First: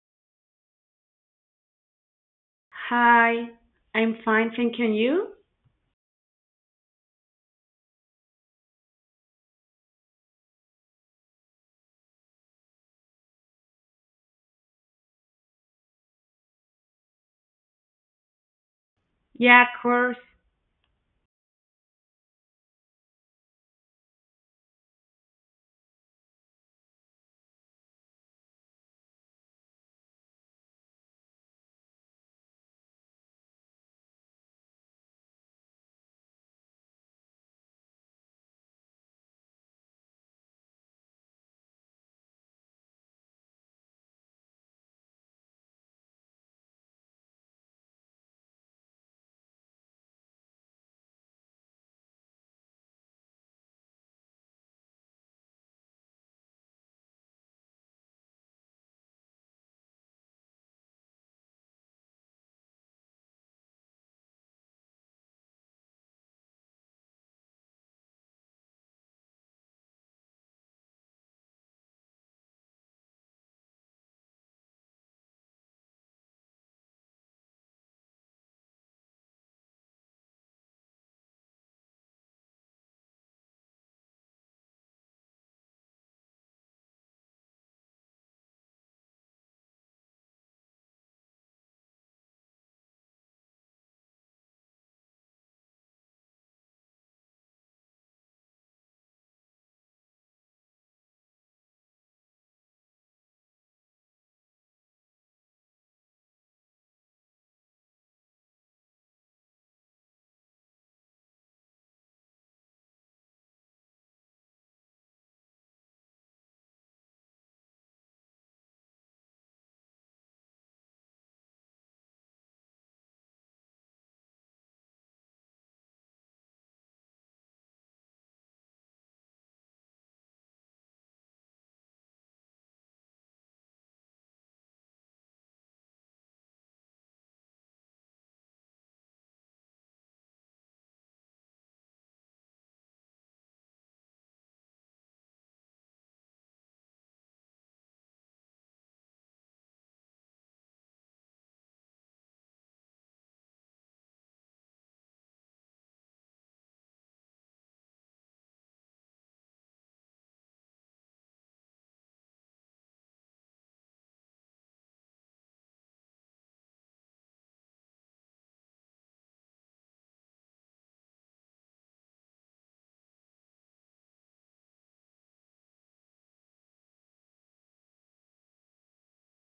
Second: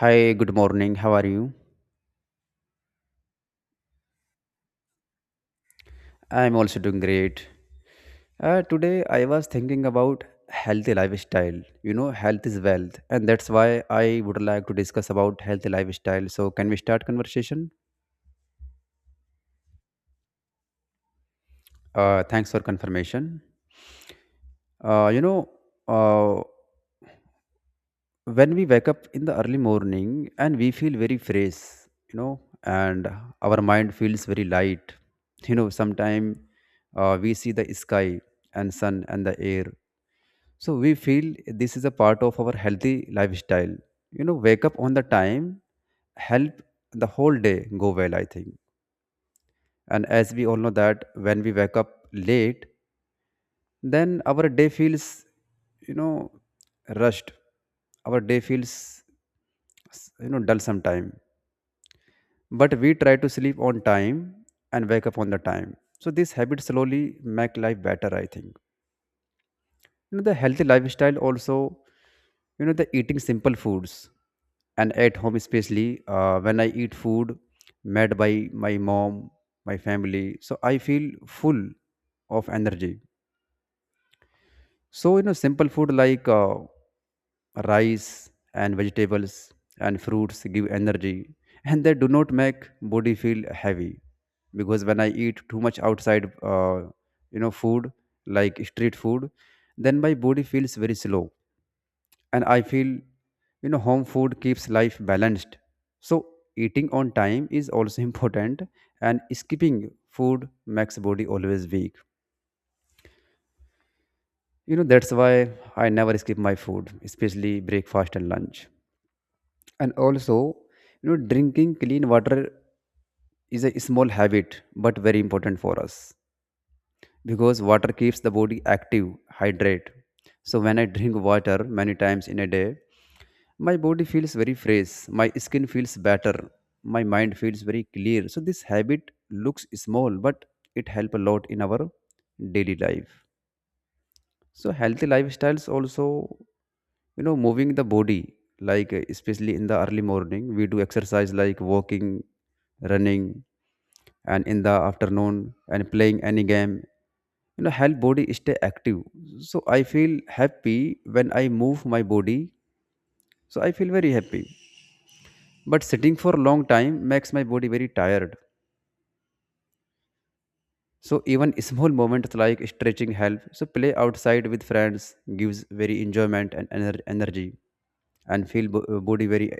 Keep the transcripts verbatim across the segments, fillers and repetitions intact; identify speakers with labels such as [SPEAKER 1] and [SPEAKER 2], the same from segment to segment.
[SPEAKER 1] Hi, good morning. How are you?
[SPEAKER 2] Hi, I'm fine, thank you. And you?
[SPEAKER 1] I'm also doing great. Uh, today I was thinking about healthy lifestyle. You know, health is wealth, and that's why I would like to discuss about healthy lifestyle. So, can we start conversation?
[SPEAKER 2] Yeah, of course.
[SPEAKER 1] Uh, thanks for confirmation. Uh, you know, uh, when we wake up in the early morning and we feel very fresh, you know, and our mind feels very light. You know, sometime uh, we see the sky and sun and the air. So we feel this is a part of our healthy lifestyle. You know, wake up on the time, help the whole day go well, I think. And as we all know that when we wake up late, then our day feels, you know, rushed. Our day feels, you know, dull sometime. But we try to sleep on time and wake up on the time. So this habit slowly make life better, I think. you know the healthy lifestyle also, you know the eating simple foods, and at home especially, uh, when I eat food made by my mom, my family, so I feel full of energy. So you know simple food like uh, rice and vegetables and fruits give energy, and they do not make body feel heavy. Because when I eat too much outside, uh, you know food like street food, then my body feels very slow. And I feel you know home food keeps life balanced. So eating on time is also important, and skipping food makes body always weak. You know that's why I never skip my food, especially breakfast and lunch. And also, you know drinking clean water is a small habit but very important for us, because water keeps the body active, hydrate. So when I drink water many times in a day, my body feels very fresh, my skin feels better, my mind feels very clear. So this habit looks small, but it helps a lot in our daily life. So healthy lifestyles also, you know, moving the body, like, uh, especially in the early morning, we do exercise like walking, running, and in the afternoon and playing any game. You know, help body stay active. So I feel happy when I move my body. So I feel very happy. But sitting for a long time makes my body very tired. So even small moments like stretching help. So play outside with friends gives very enjoyment and ener- energy and feel bo- uh, body very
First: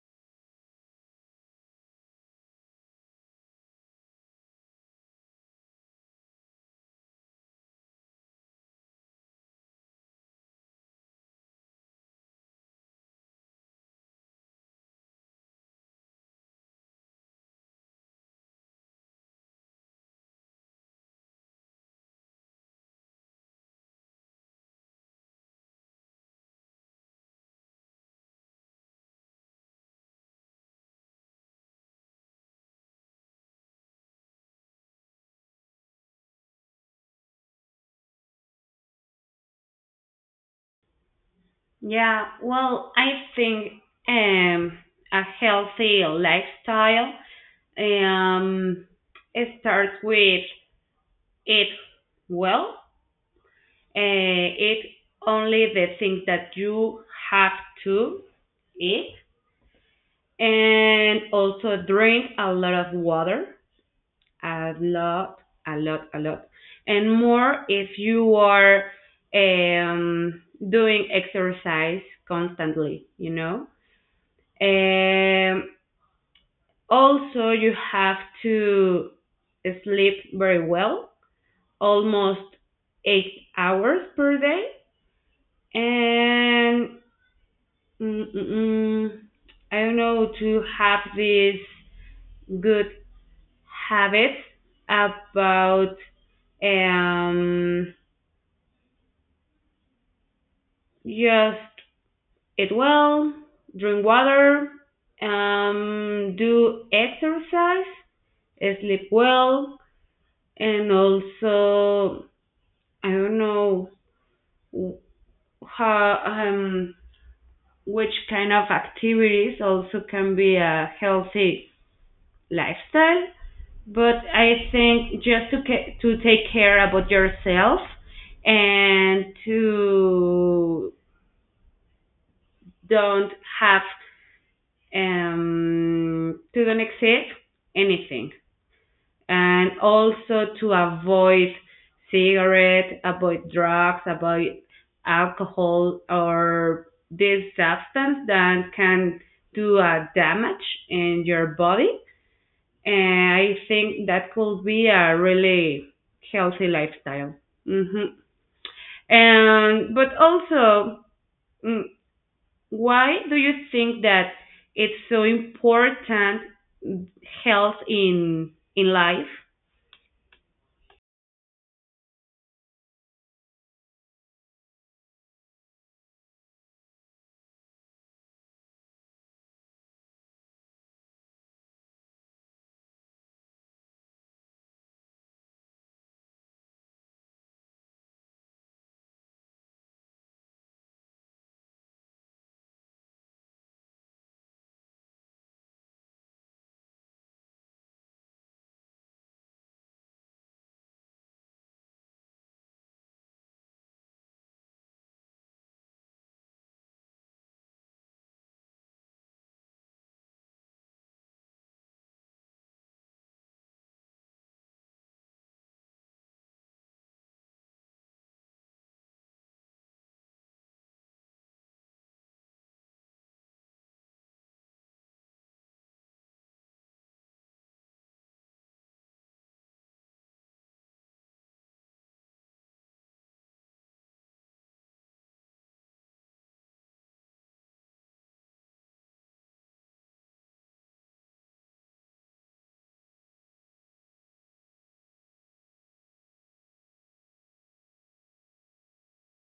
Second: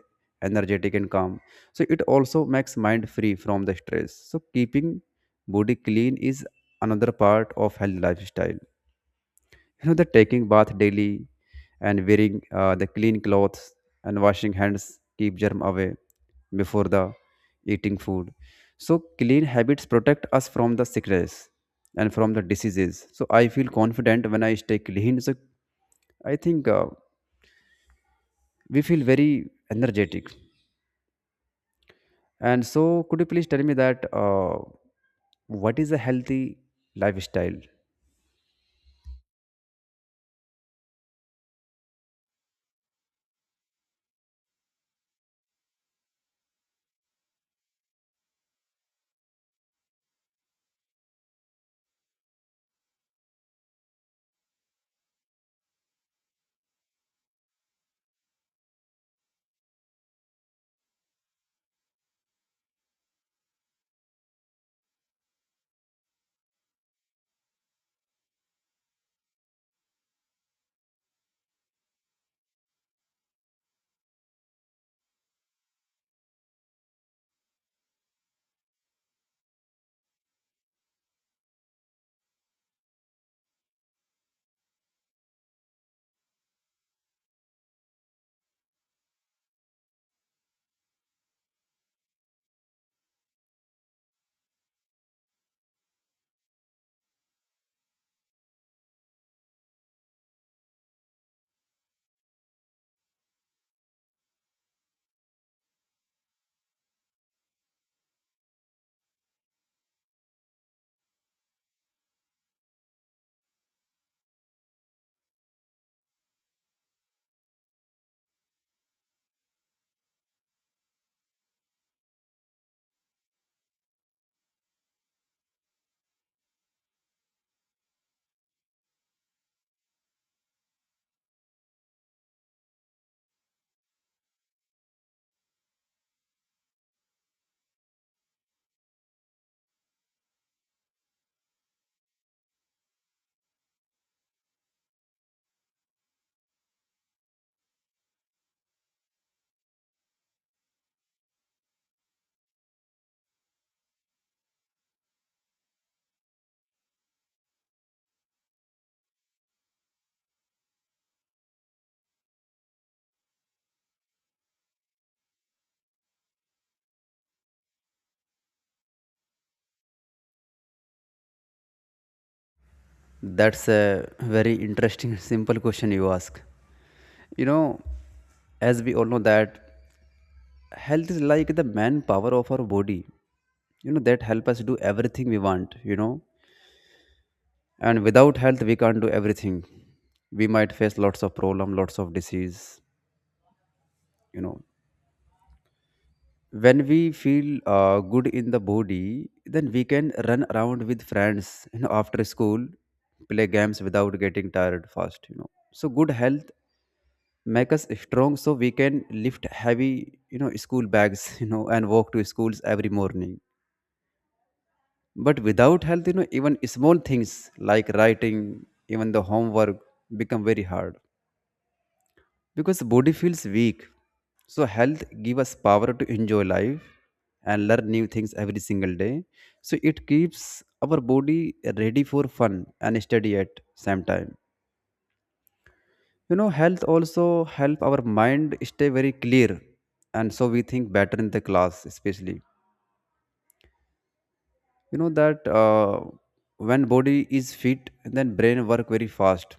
[SPEAKER 1] energetic and calm. So it also makes mind free from the stress. So keeping body clean is another part of healthy lifestyle. you know the taking bath daily and wearing uh, the clean clothes and washing hands keep germ away before the eating food. So clean habits protect us from the sickness and from the diseases. So I feel confident when I stay clean. So I think, uh, we feel very energetic. And so, could you please tell me that, uh, what is a healthy lifestyle?
[SPEAKER 2] Yeah, well, I think um, a healthy lifestyle um, it starts with eat well, uh, eat only the things that you have to eat, and also drink a lot of water. A lot, a lot, a lot, and more if you are um, doing exercise constantly. You know. Um, Also, you have to sleep very well, almost eight hours per day, and mm, mm, mm, I don't know to have these good habits about um, just eat well, drink water, um, do exercise, sleep well, and also I don't know how, um, which kind of activities also can be a healthy lifestyle. But I think just to ca- to take care about yourself and to don't have, um, to don't accept anything, and also to avoid cigarettes, avoid drugs, avoid alcohol or this substance that can do a damage in your body. And I think that could be a really healthy lifestyle. hmm And but also, mm, why do you think that it's so important health in in life?
[SPEAKER 1] That's a very interesting simple question you ask. You know, as we all know that health is like the manpower of our body. You know, that help us do everything we want, you know. And without health we can't do everything. We might face lots of problem, lots of disease, you know. When we feel uh, good in the body, then we can run around with friends, you know, after school, play games without getting tired fast, you know. So good health make us strong, so we can lift heavy, you know school bags, you know and walk to schools every morning. But without health, you know even small things like writing even the homework become very hard because body feels weak. So health give us power to enjoy life and learn new things every single day. So it keeps our body ready for fun and study at same time. You know health also help our mind stay very clear, and so we think better in the class, especially you know that uh, when body is fit, then brain work very fast,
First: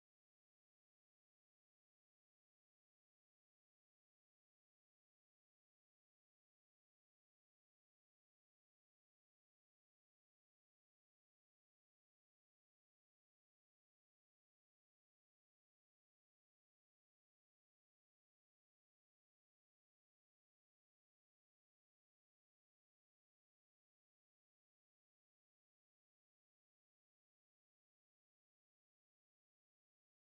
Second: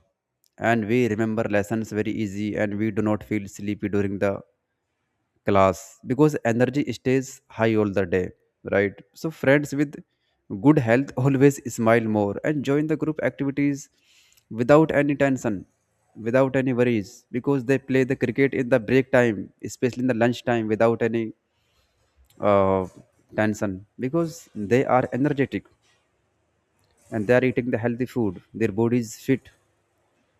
[SPEAKER 1] and we remember lessons very easy, and we do not feel sleepy during the class, because energy stays high all the day, right? So, friends with good health always smile more and join the group activities without any tension, without any worries, because they play the cricket in the break time, especially in the lunch time, without any uh, tension, because they are energetic and they are eating the healthy food, their body is fit,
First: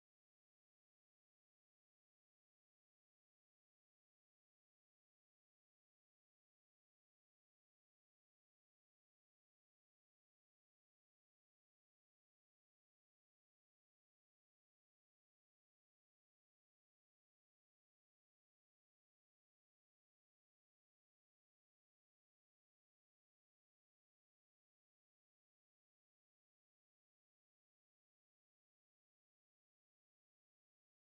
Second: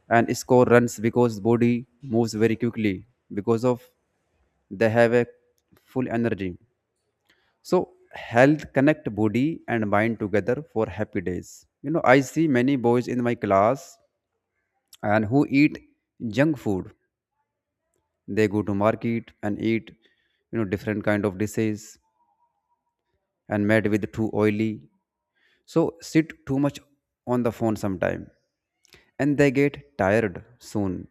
[SPEAKER 1] and score runs because body moves very quickly because of they have a full energy. So health connect body and mind together for happy days. You know, I see many boys in my class and who eat junk food. They go to market and eat, you know, different kind of dishes and made with too oily. So sit too much on the phone sometime, and they get tired soon.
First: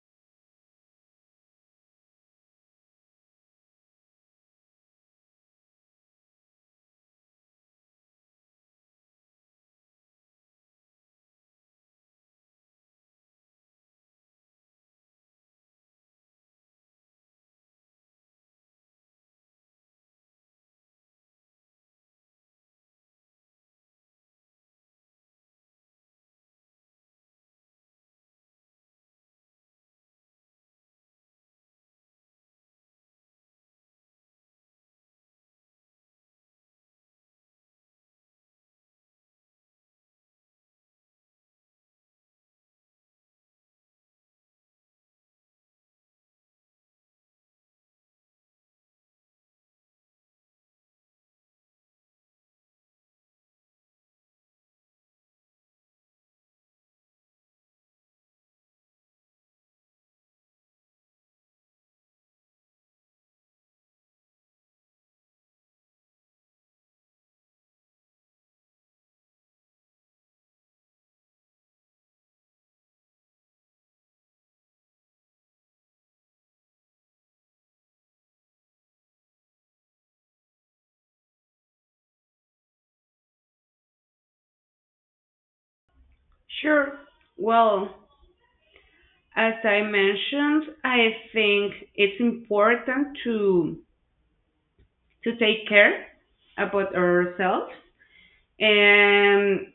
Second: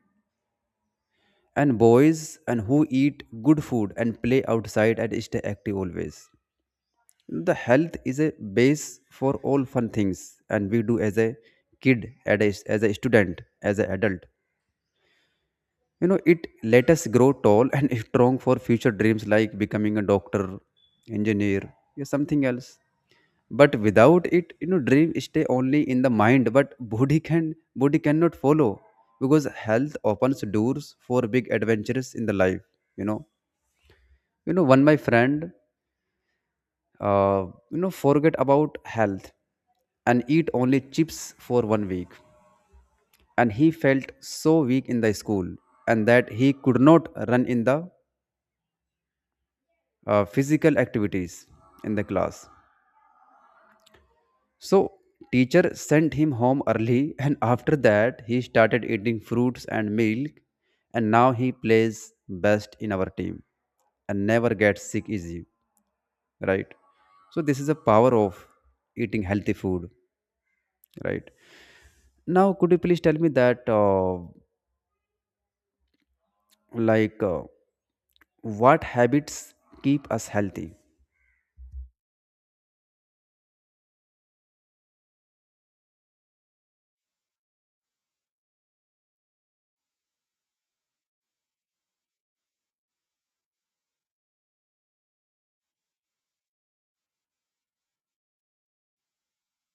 [SPEAKER 1] And boys and who eat good food and play outside and stay active always. The health is a base for all fun things and we do as a kid, at a- as a student, as an adult. You know it let us grow tall and strong for future dreams, like becoming a doctor, engineer, or something else. But without it, you know dream stay only in the mind, but body can body cannot follow, because health opens doors for big adventures in the life you know you know One my friend, uh, you know forget about health and eat only chips for one week, and he felt so weak in the school, and that he could not run in the uh, physical activities in the class. So teacher sent him home early and after that he started eating fruits and milk, and now he plays best in our team and never gets sick easy, right? So this is the power of eating healthy food, right? Now, could you please tell me that, uh, like, uh, what habits keep us healthy?
[SPEAKER 2] Sure. Well, as I mentioned, I think it's important to to take care about ourselves and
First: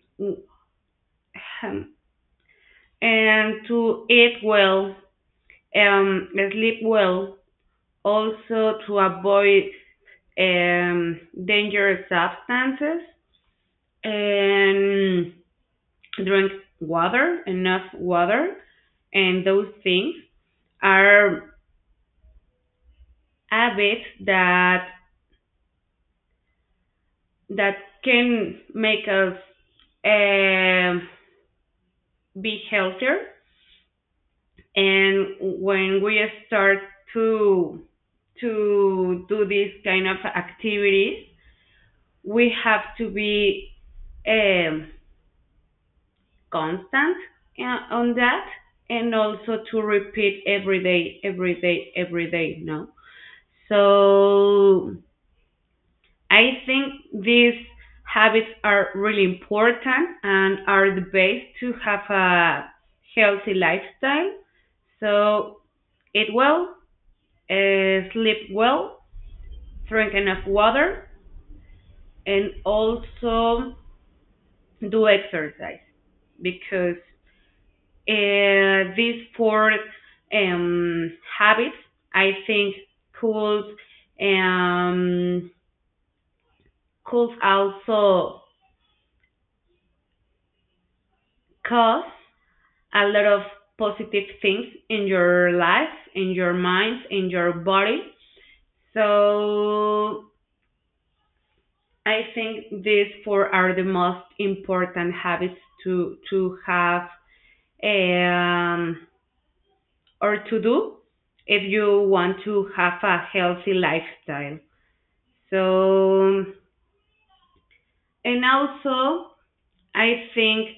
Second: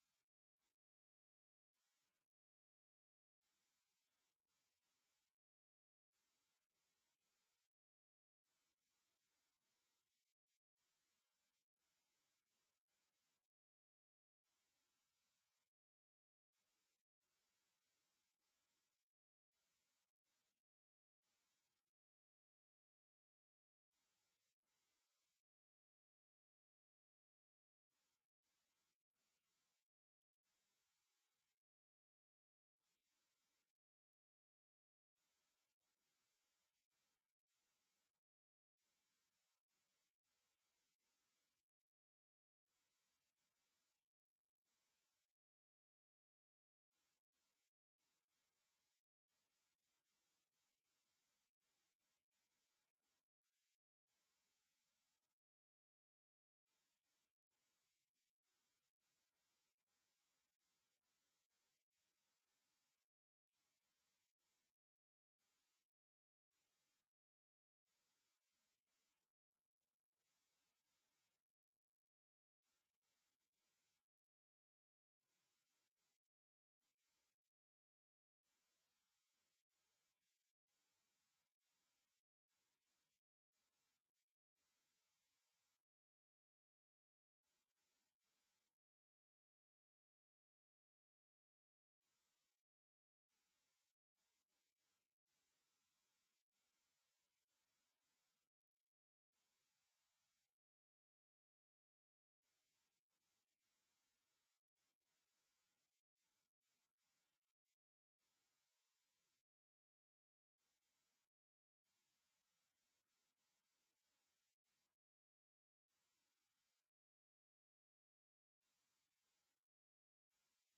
[SPEAKER 2] and to eat well, um, sleep well, also to avoid um, dangerous substances and drink water, enough water, and those things are habits that that can make us uh, be healthier. And when we start to to do these kind of activities, we have to be um, constant uh, on that, and also to repeat every day, every day, every day. No, so I think these habits are really important and are the base to have a healthy lifestyle. So eat well, uh, sleep well, drink enough water, and also do exercise because uh, these four um, habits, I think, could, um, could also cause a lot of positive things in your life, in your mind, in your body. So I think these four are the most important habits to to have, um, or to do if you want to have a healthy lifestyle. So and also I think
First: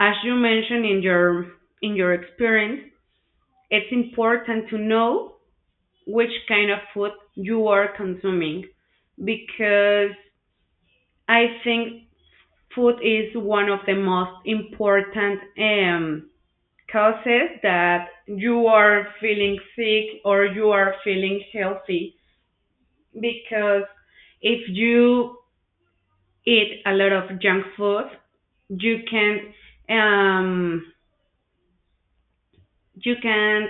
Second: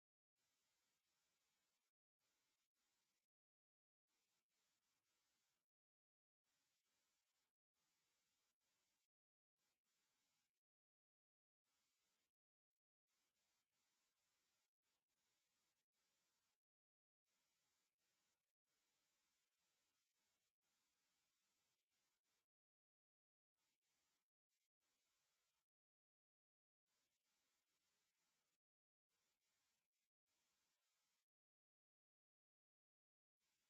[SPEAKER 2] as you mentioned in your in your experience, it's important to know which kind of food you are consuming because I think food is one of the most important um, causes that you are feeling sick or you are feeling healthy because if you eat a lot of junk food, you can, um, you can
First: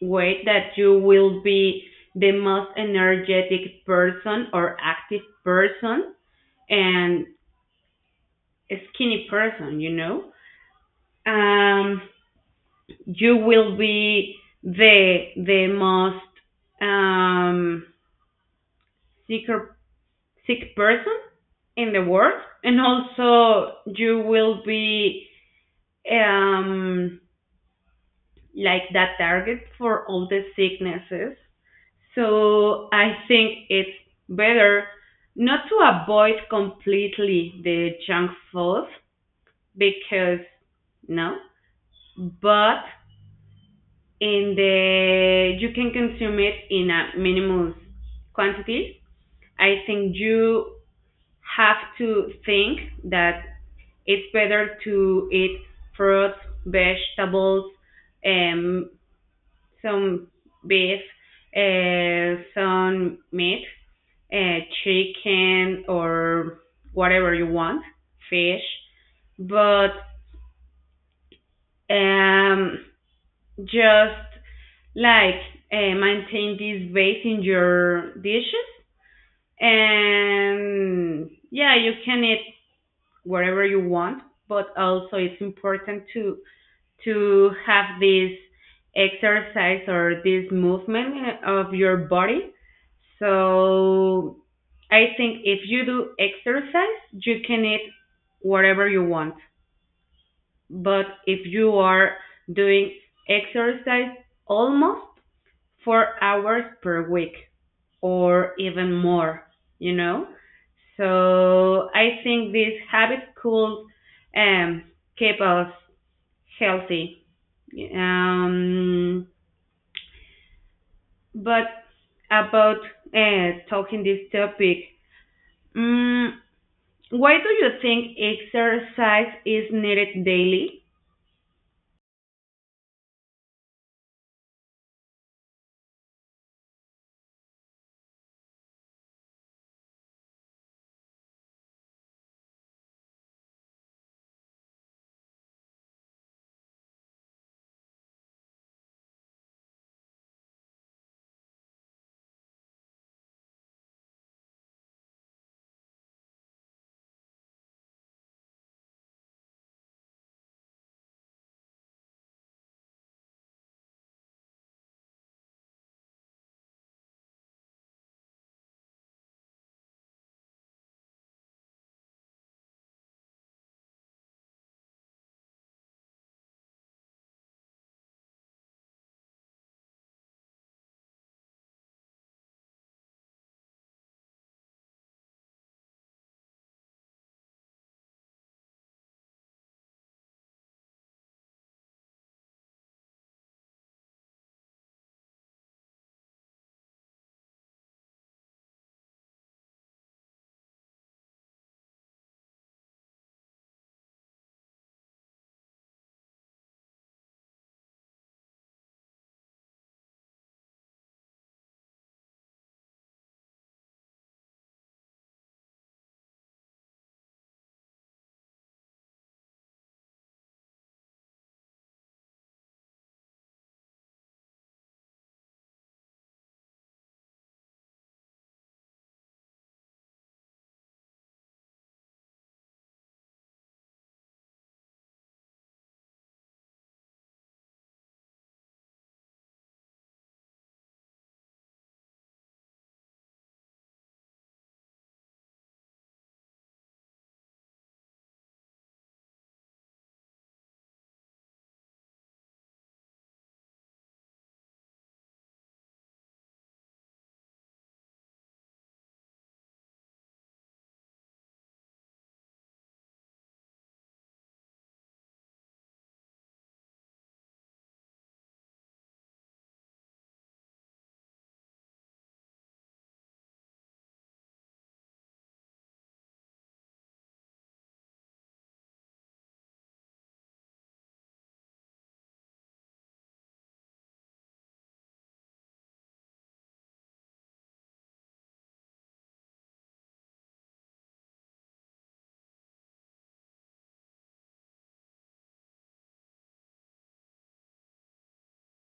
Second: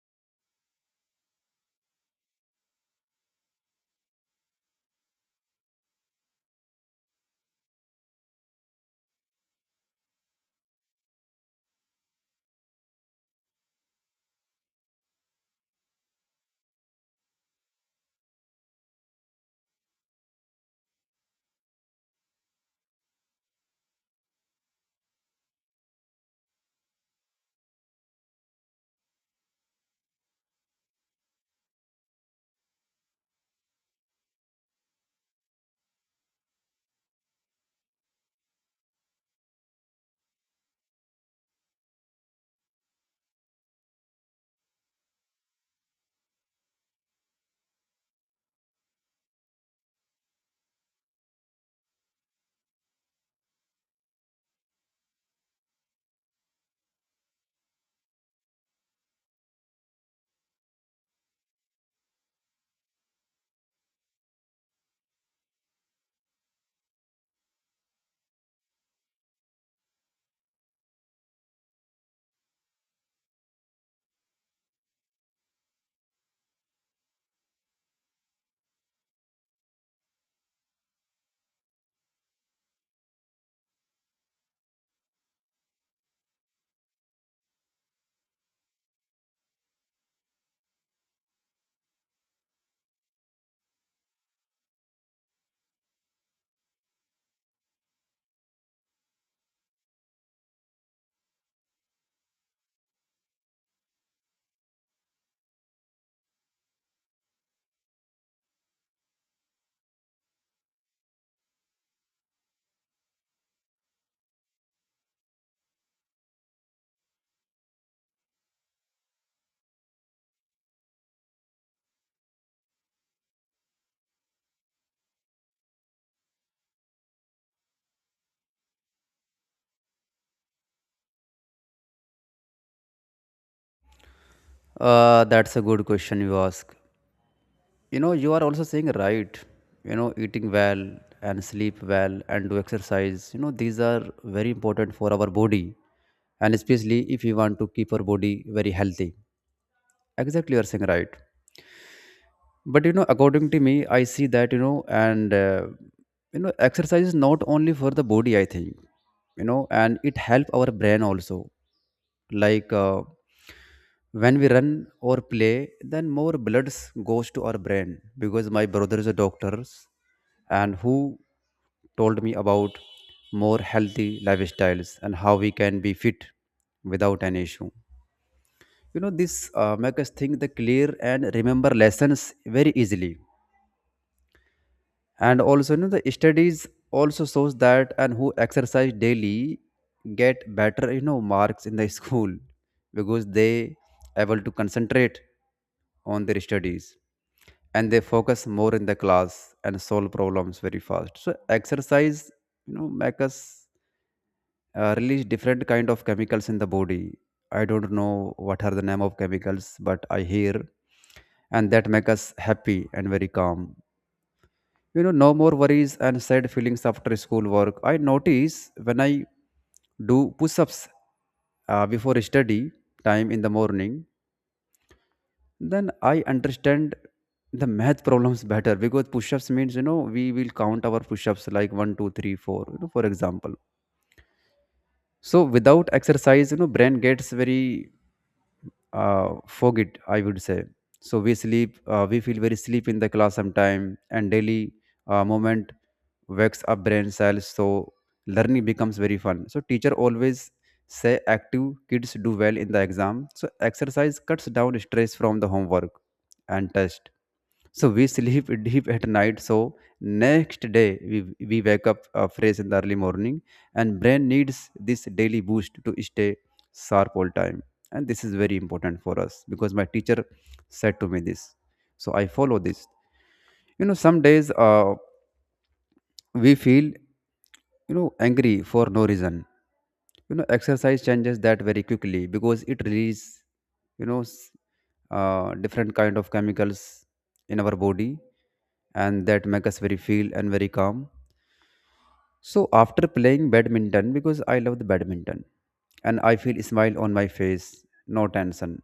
[SPEAKER 2] wait that you will be the most energetic person or active person and a skinny person, you know, um, you will be the the most um, sicker, sick person in the world, and also you will be, um, like that target for all the sicknesses. So I think it's better not to avoid completely the junk food because no, but And the you can consume it in a minimal quantity. I think you have to think that it's better to eat fruits, vegetables, um, some beef, uh, some meat, uh, chicken, or whatever you want, fish, but, um, just like, uh, maintain this base in your dishes, and yeah, you can eat whatever you want, but also it's important to to have this exercise or this movement of your body. So I think if you do exercise, you can eat whatever you want, but if you are doing exercise almost four hours per week or even more, you know? So I think these habits could, um, keep us healthy. Um, but about uh, talking this topic, mm, why do you think exercise is needed daily?
[SPEAKER 1] Uh, that's a good question you ask. You know, you are also saying right. You know, eating well and sleep well and do exercise. You know, these are very important for our body, and especially if you want to keep our body very healthy. Exactly, you are saying right. But you know according to me I see that you know and uh, you know exercise is not only for the body, I think. You know and it help our brain also, like uh, when we run or play, then more bloods goes to our brain, because my brother is a doctor and who told me about more healthy lifestyles and how we can be fit without any issue. You know this uh, make us think the clear and remember lessons very easily. And also, you know the studies also shows that and who exercise daily get better, you know marks in the school, because they able to concentrate on their studies, and they focus more in the class and solve problems very fast. So exercise, you know make us uh, release different kind of chemicals in the body. I don't know what are the name of chemicals, but I hear, and that make us happy and very calm. You know no more worries and sad feelings after school work. I notice when I do push-ups uh, before study time in the morning, then I understand the math problems better, because push-ups means, you know we will count our push-ups like one two three four, you know for example. So without exercise, you know brain gets very, uh, forget, I would say. So we sleep uh, we feel very sleep in the class sometime, and daily uh, moment wakes up brain cells, so learning becomes very fun. So teacher always say active kids do well in the exam. So exercise cuts down stress from the homework and test, so we sleep deep at night. So next day we, we wake up uh, fresh in the early morning, and brain needs this daily boost to stay sharp all time. And this is very important for us because my teacher said to me this. So I follow this. You know, some days, uh, we feel, you know angry for no reason. You know, exercise changes that very quickly because it releases you know s- uh, different kind of chemicals in our body, and that make us very feel and very calm. So after playing badminton, because I love the badminton, and I feel smile on my face, no tension.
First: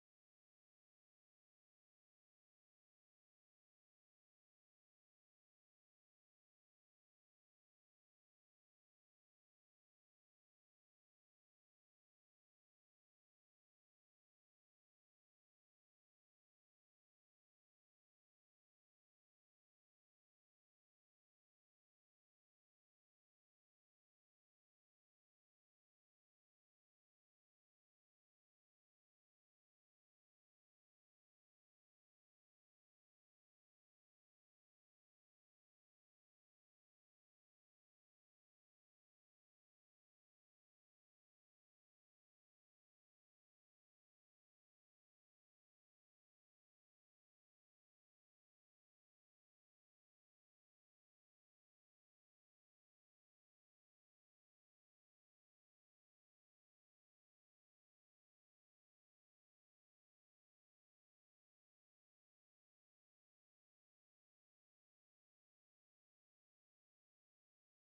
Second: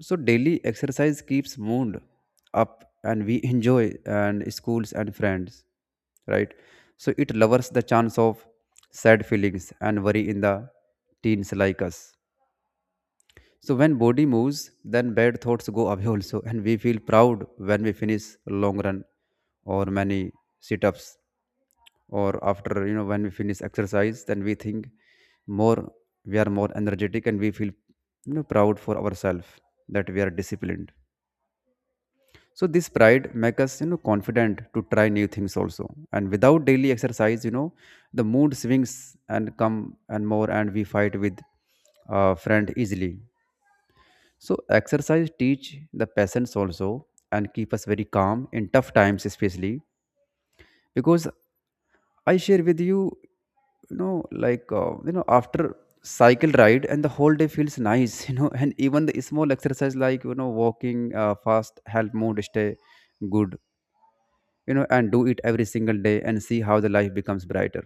[SPEAKER 1] So daily exercise keeps mood up, and we enjoy and schools and friends. Right. So it lowers the chance of sad feelings and worry in the teens like us. So when body moves, then bad thoughts go away also, and we feel proud when we finish long run or many sit-ups, or after you know when we finish exercise, then we think more, we are more energetic, and we feel you know proud for ourselves, that we are disciplined. So this pride makes us you know confident to try new things also. And without daily exercise, you know the mood swings and come and more, and we fight with uh, friend easily. So exercise teach the patience also and keep us very calm in tough times, especially because I share with you, you know like uh, you know after cycle ride, and the whole day feels nice. you know and even the small exercise like you know walking uh, fast help mood stay good. You know and do it every single day and see how the life becomes brighter.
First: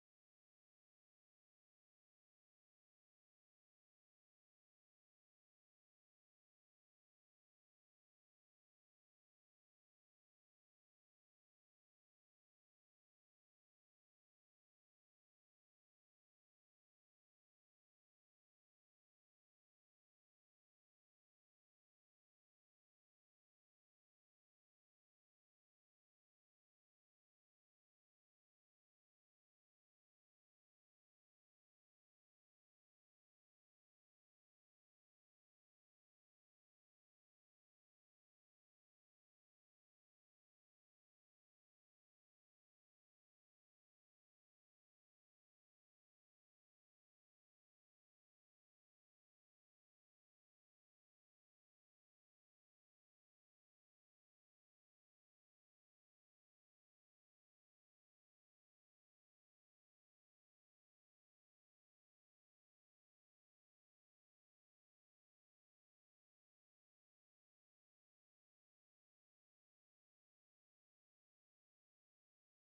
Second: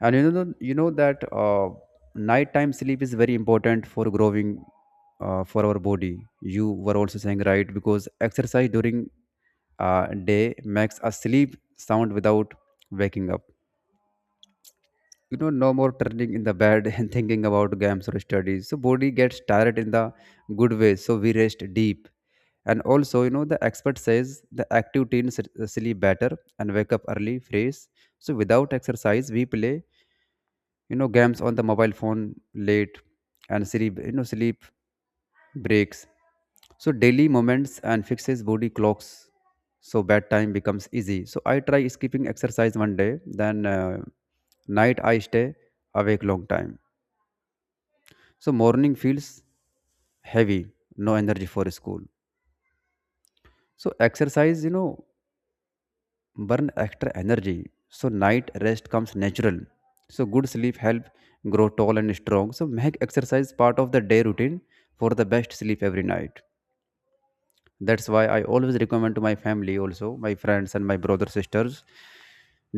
[SPEAKER 1] And you know you know that uh, nighttime sleep is very important for growing, uh, for our body. You were also saying, right, because exercise during uh, day makes us sleep sound without waking up. You know, no more turning in the bed and thinking about games or studies. So body gets tired in the good way. So we rest deep. And also, you know, the expert says the active teens s- sleep better and wake up early, fresh. So without exercise, we play, you know, games on the mobile phone late, and sleep, you know, sleep breaks. So daily moments and fixes body clocks, so bedtime becomes easy. So I try skipping exercise one day, then uh, night I stay awake long time. So morning feels heavy, no energy for school. So exercise, you know, burn extra energy. So night rest comes natural. So good sleep help grow tall and strong. So make exercise part of the day routine for the best sleep every night. That's why I always recommend to my family, also my friends and my brother sisters,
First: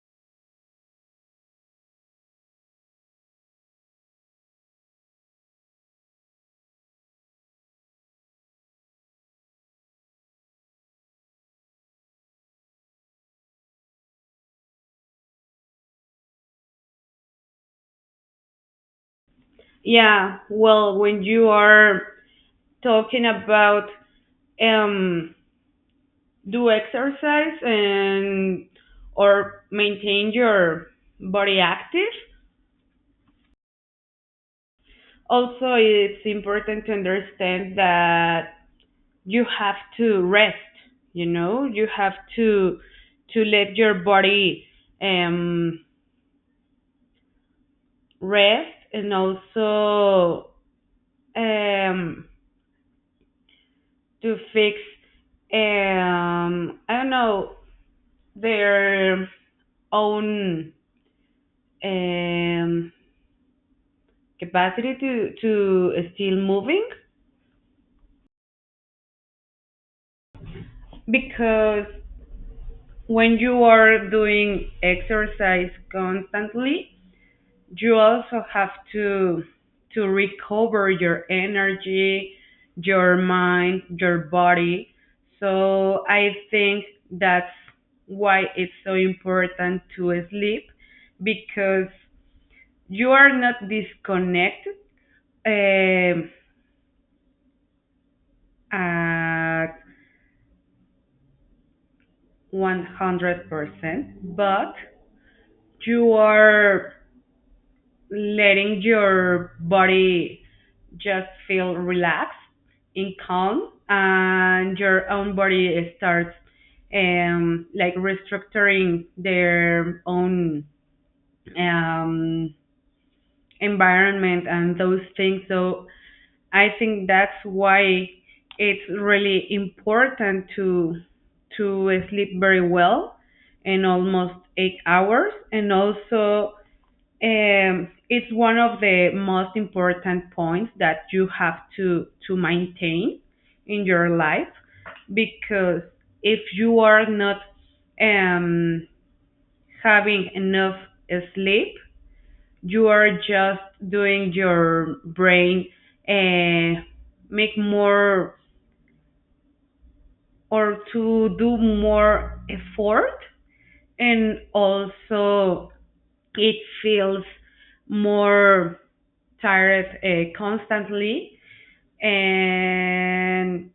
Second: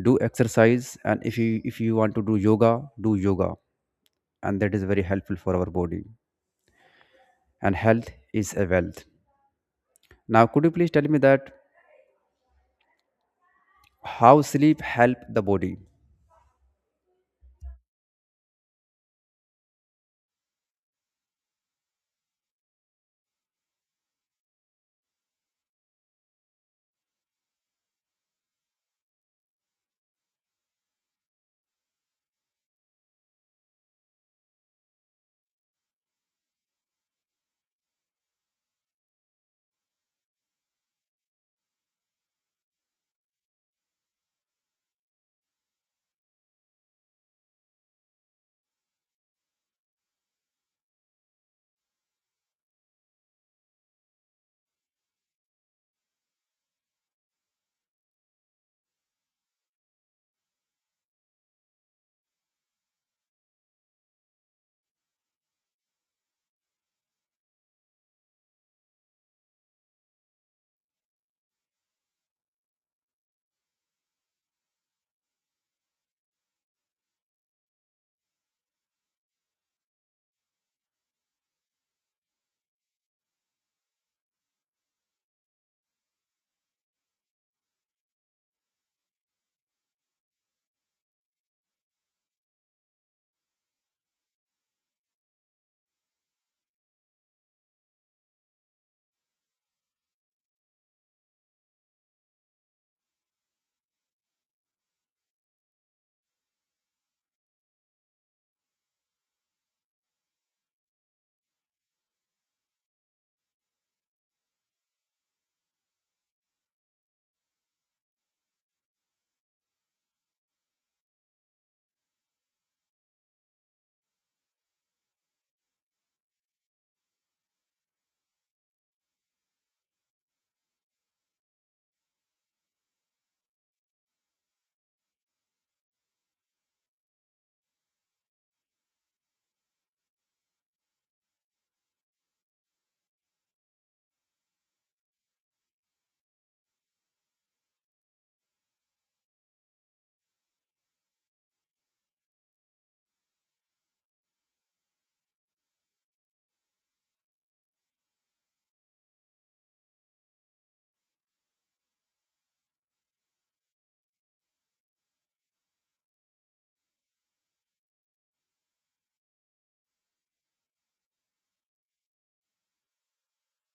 [SPEAKER 1] do exercise. And if you if you want to do yoga, do yoga, and that is very helpful for our body. And health is a wealth. Now, could you please tell me that how sleep help the body?
[SPEAKER 2] Yeah, well, when you are talking about, um, do exercise and or maintain your body active. Also, it's important to understand that you have to rest. You know, you have to to let your body, um, rest and also, um, to fix, um, I don't know their own, um, capacity to to still moving, because when you are doing exercise constantly, you also have to to recover your energy, your mind, your body. So I think that's why it's so important to sleep, because you are not disconnected, um, uh, at one hundred percent, but you are letting your body just feel relaxed and calm, and your own body starts, um, like restructuring their own, um, environment and those things. So I think that's why it's really important to to sleep very well in almost eight hours, and also, um, it's one of the most important points that you have to to maintain in your life, because if you are not, um, having enough sleep, you are just doing your brain, uh, make more or to do more effort, and also it feels more tired uh, constantly, and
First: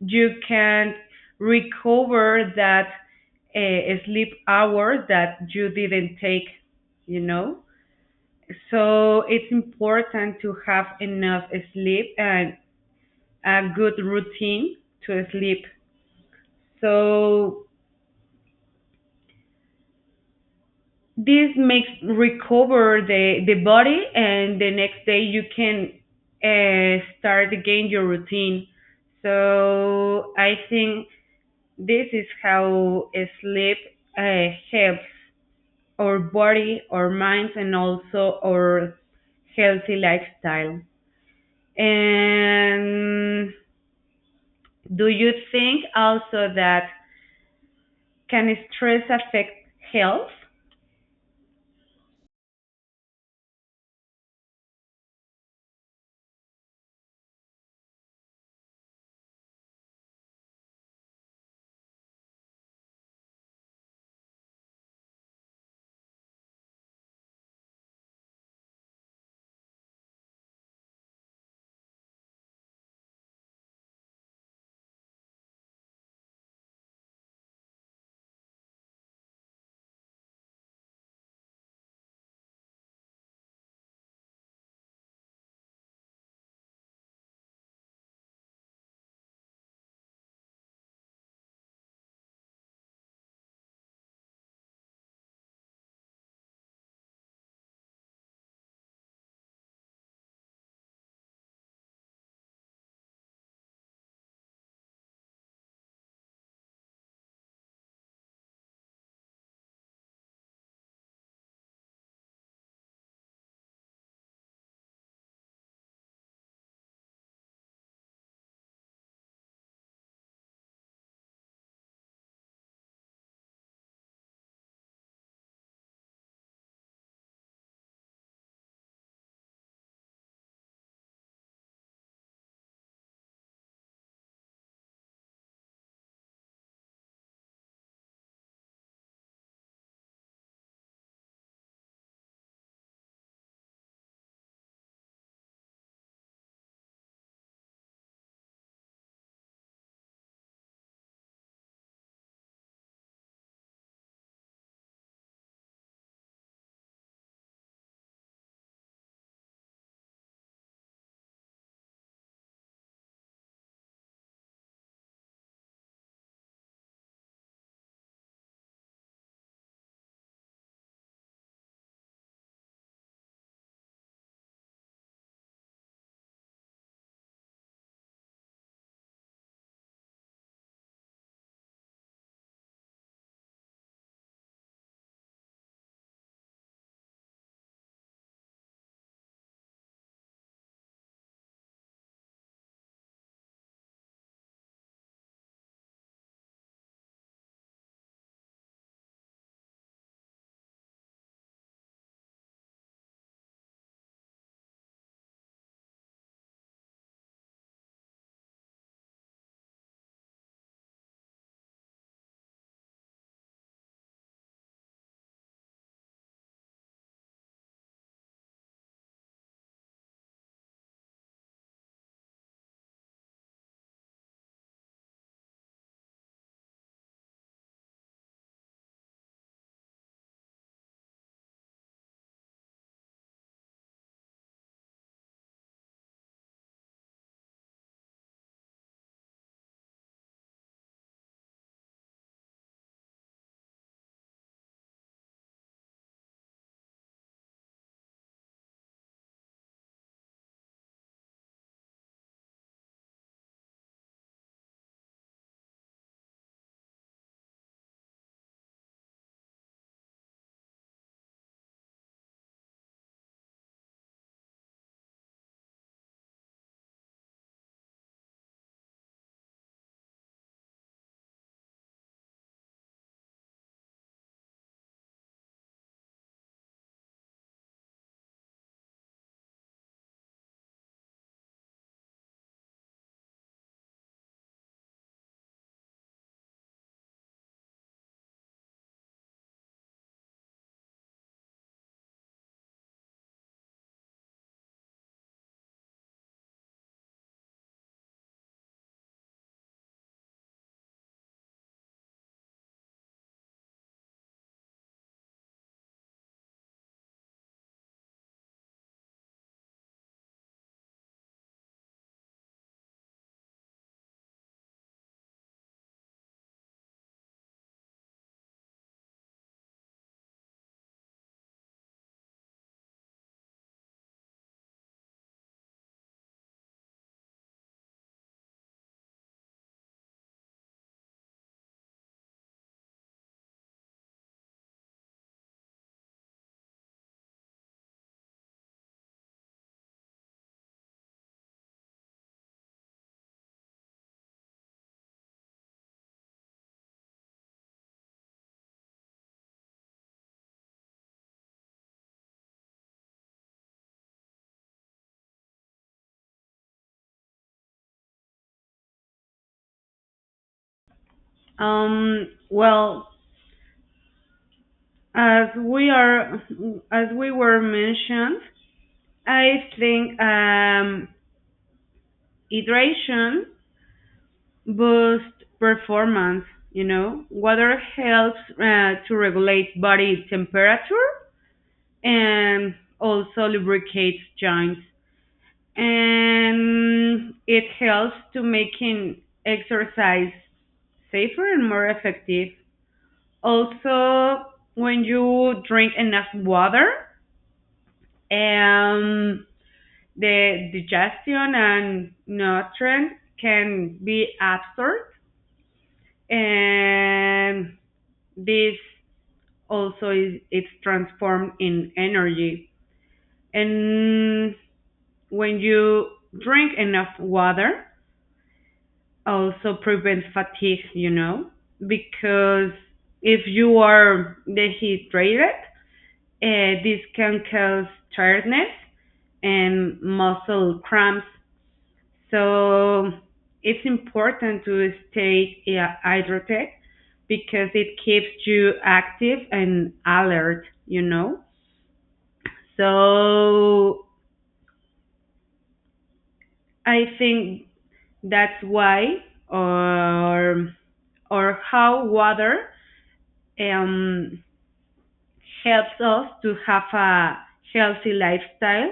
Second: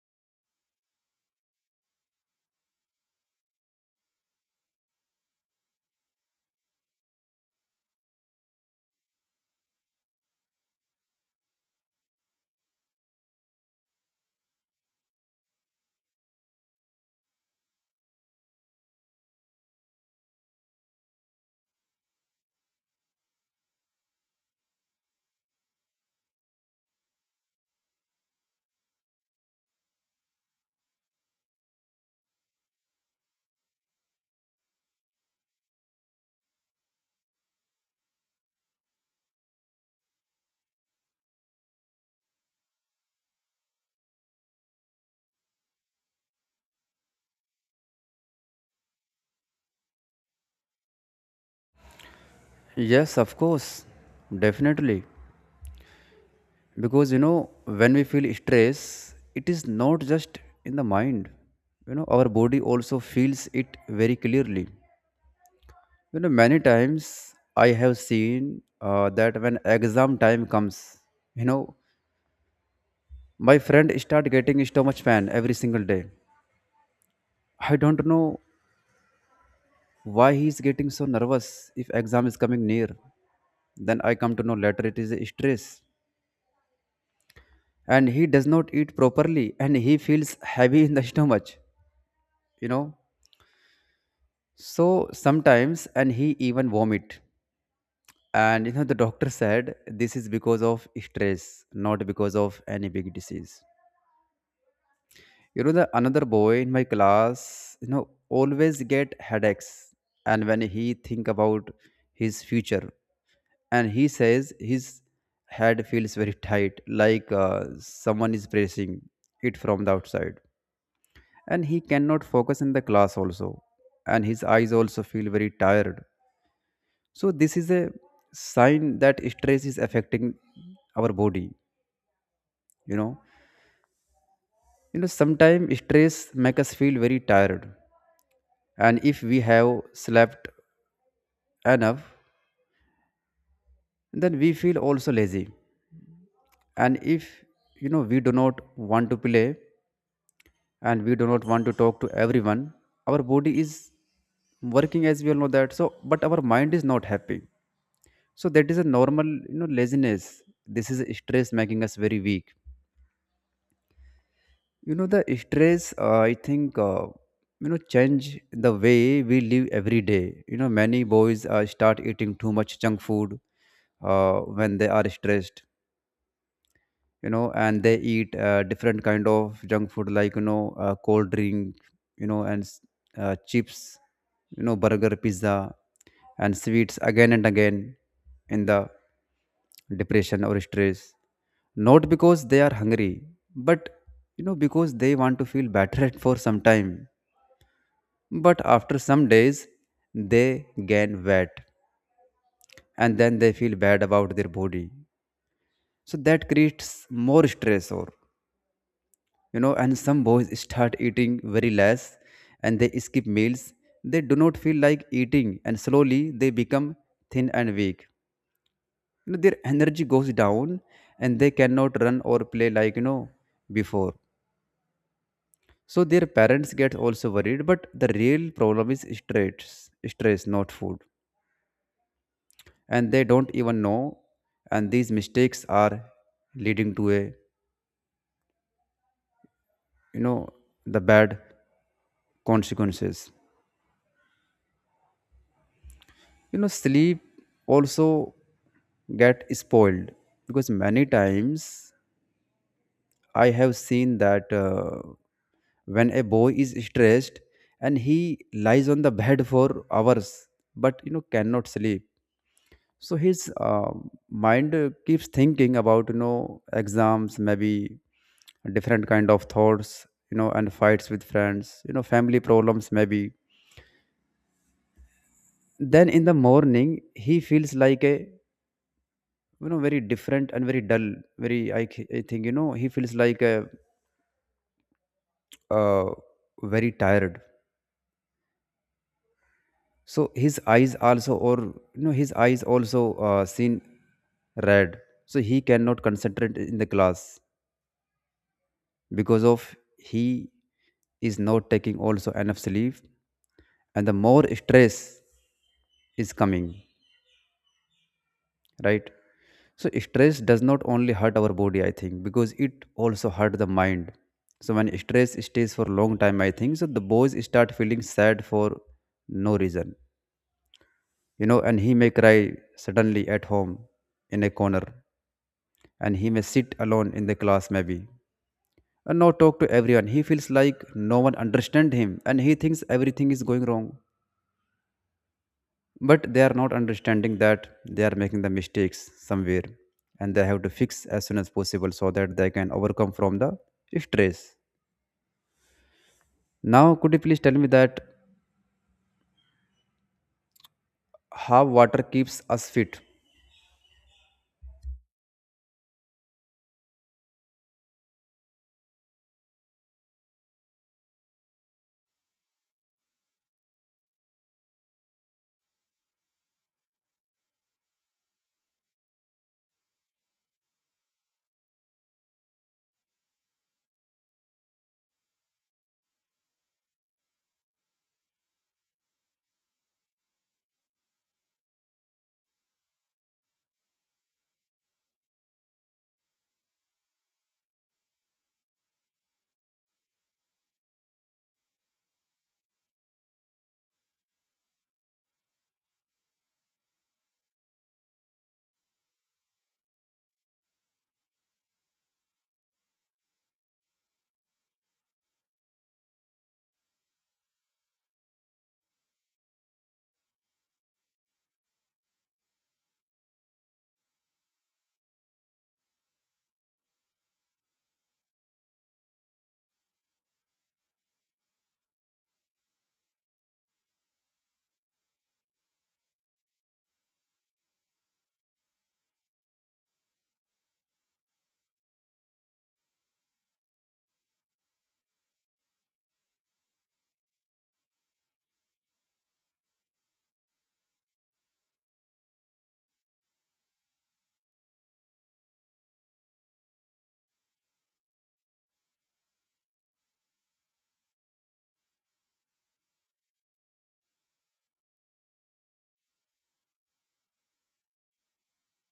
[SPEAKER 2] you can recover that uh, sleep hour that you didn't take, you know. So it's important to have enough sleep and a good routine to sleep. So this makes recover the, the body, and the next day you can uh, start again your routine. So I think this is how eh, sleep uh, helps our body, our minds, and also our healthy lifestyle. And do you think also that can stress affect health?
[SPEAKER 1] Yes, of course. Definitely. Because, you know, when we feel stress, it is not just in the mind, you know, our body also feels it very clearly. You know, many times I have seen uh, that when exam time comes, you know, my friend start getting stomach pain every single day. I don't know why he is getting so nervous if exam is coming near. Then I come to know later it is stress, and he does not eat properly, and he feels heavy in the stomach. You know, so sometimes and he even vomit. And you know, the doctor said this is because of stress, not because of any big disease. You know, the another boy in my class, you know, always get headaches, and when he think about his future, and he says his head feels very tight, like uh, someone is pressing it from the outside, and he cannot focus in the class also, and his eyes also feel very tired. So this is a sign that stress is affecting our body. You know, you know, sometimes stress make us feel very tired, and if we have slept enough, then we feel also lazy. And if, you know we do not want to play, and we do not want to talk to everyone, our body is working, as we all know that, so but our mind is not happy. So that is a normal, you know laziness, this is stress making us very weak. You know the stress uh, I think uh, you know change the way we live every day. You know, many boys uh, start eating too much junk food uh, when they are stressed. You know, and they eat uh, different kind of junk food like, you know uh, cold drink, you know and s- uh, chips, you know, burger, pizza, and sweets again and again, in the depression or stress, not because they are hungry, but you know because they want to feel better for some time. But after some days, they gain weight, and then they feel bad about their body. So that creates more stress. You know, and some boys start eating very less, and they skip meals, they do not feel like eating, and slowly they become thin and weak. You know, their energy goes down, and they cannot run or play like, you know before. So their parents get also worried, but the real problem is stress. stress not food. And they don't even know, and these mistakes are leading to a, you know the bad consequences. You know, sleep also get spoiled, because many times I have seen that, uh, when a boy is stressed, and he lies on the bed for hours but you know cannot sleep. So his uh, mind uh, keeps thinking about, you know, exams maybe, different kind of thoughts, you know, and fights with friends, you know, family problems maybe. Then in the morning, he feels like a, you know very different and very dull, very i, c- I think, you know, he feels like a, uh, very tired. So his eyes also, or you know, his eyes also uh, seen red. So he cannot concentrate in the class because of he is not taking also enough sleep, and the more stress is coming, right? So stress does not only hurt our body, I think, because it also hurt the mind. So when stress stays for long time, I think, so the boys start feeling sad for no reason, you know, and he may cry suddenly at home in a corner, and he may sit alone in the class maybe, and not talk to everyone. He feels like no one understand him, and he thinks everything is going wrong. But they are not understanding that they are making the mistakes somewhere, and they have to fix as soon as possible so that they can overcome from the stress. Now, could you please tell me that how water keeps us fit?
[SPEAKER 2] Um, well, as we are, as we were mentioned, I think, um, hydration boosts performance. You know, water helps uh, to regulate body temperature and also lubricates joints, and it helps to making exercise safer and more effective. Also, when you drink enough water, um, the digestion and nutrient can be absorbed, and this also is it's transformed in energy. And when you drink enough water, also prevent fatigue, you know, because if you are dehydrated, uh, this can cause tiredness and muscle cramps. So it's important to stay uh, hydrated, because it keeps you active and alert, you know. So I think that's why, or or how water um helps us to have a healthy lifestyle,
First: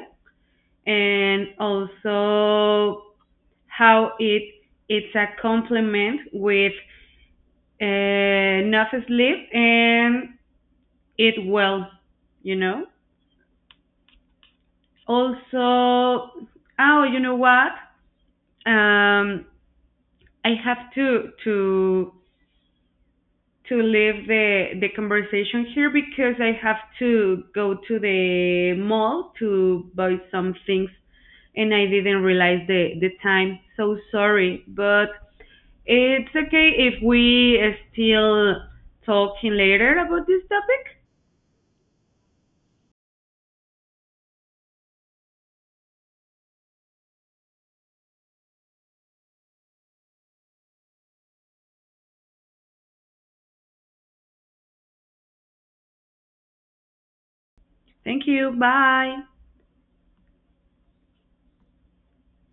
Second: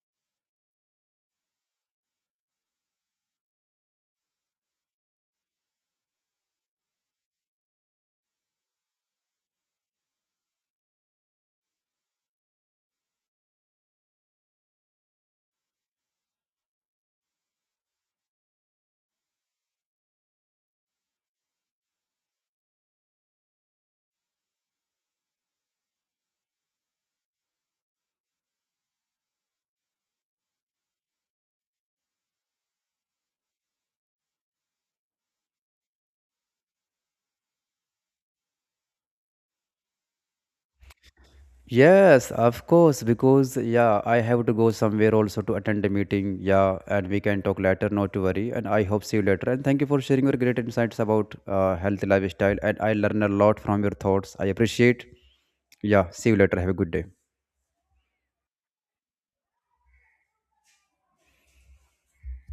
[SPEAKER 2] and also how it it's a complement with uh, enough sleep and eat well, you know. Also, oh, you know what, um I have to to to leave the the conversation here, because I have to go to the mall to buy some things, and I didn't realize the the time. So sorry, but it's okay if we still talking later about this topic.
[SPEAKER 1] Yes, of course. Because yeah, I have to go somewhere also to attend a meeting. Yeah, and we can talk later, not to worry. And I hope see you later, and thank you for sharing your great insights about uh, healthy lifestyle, and I learn a lot from your thoughts, I appreciate. Yeah, see you later, have a good day.
[SPEAKER 2] Thank you. Bye.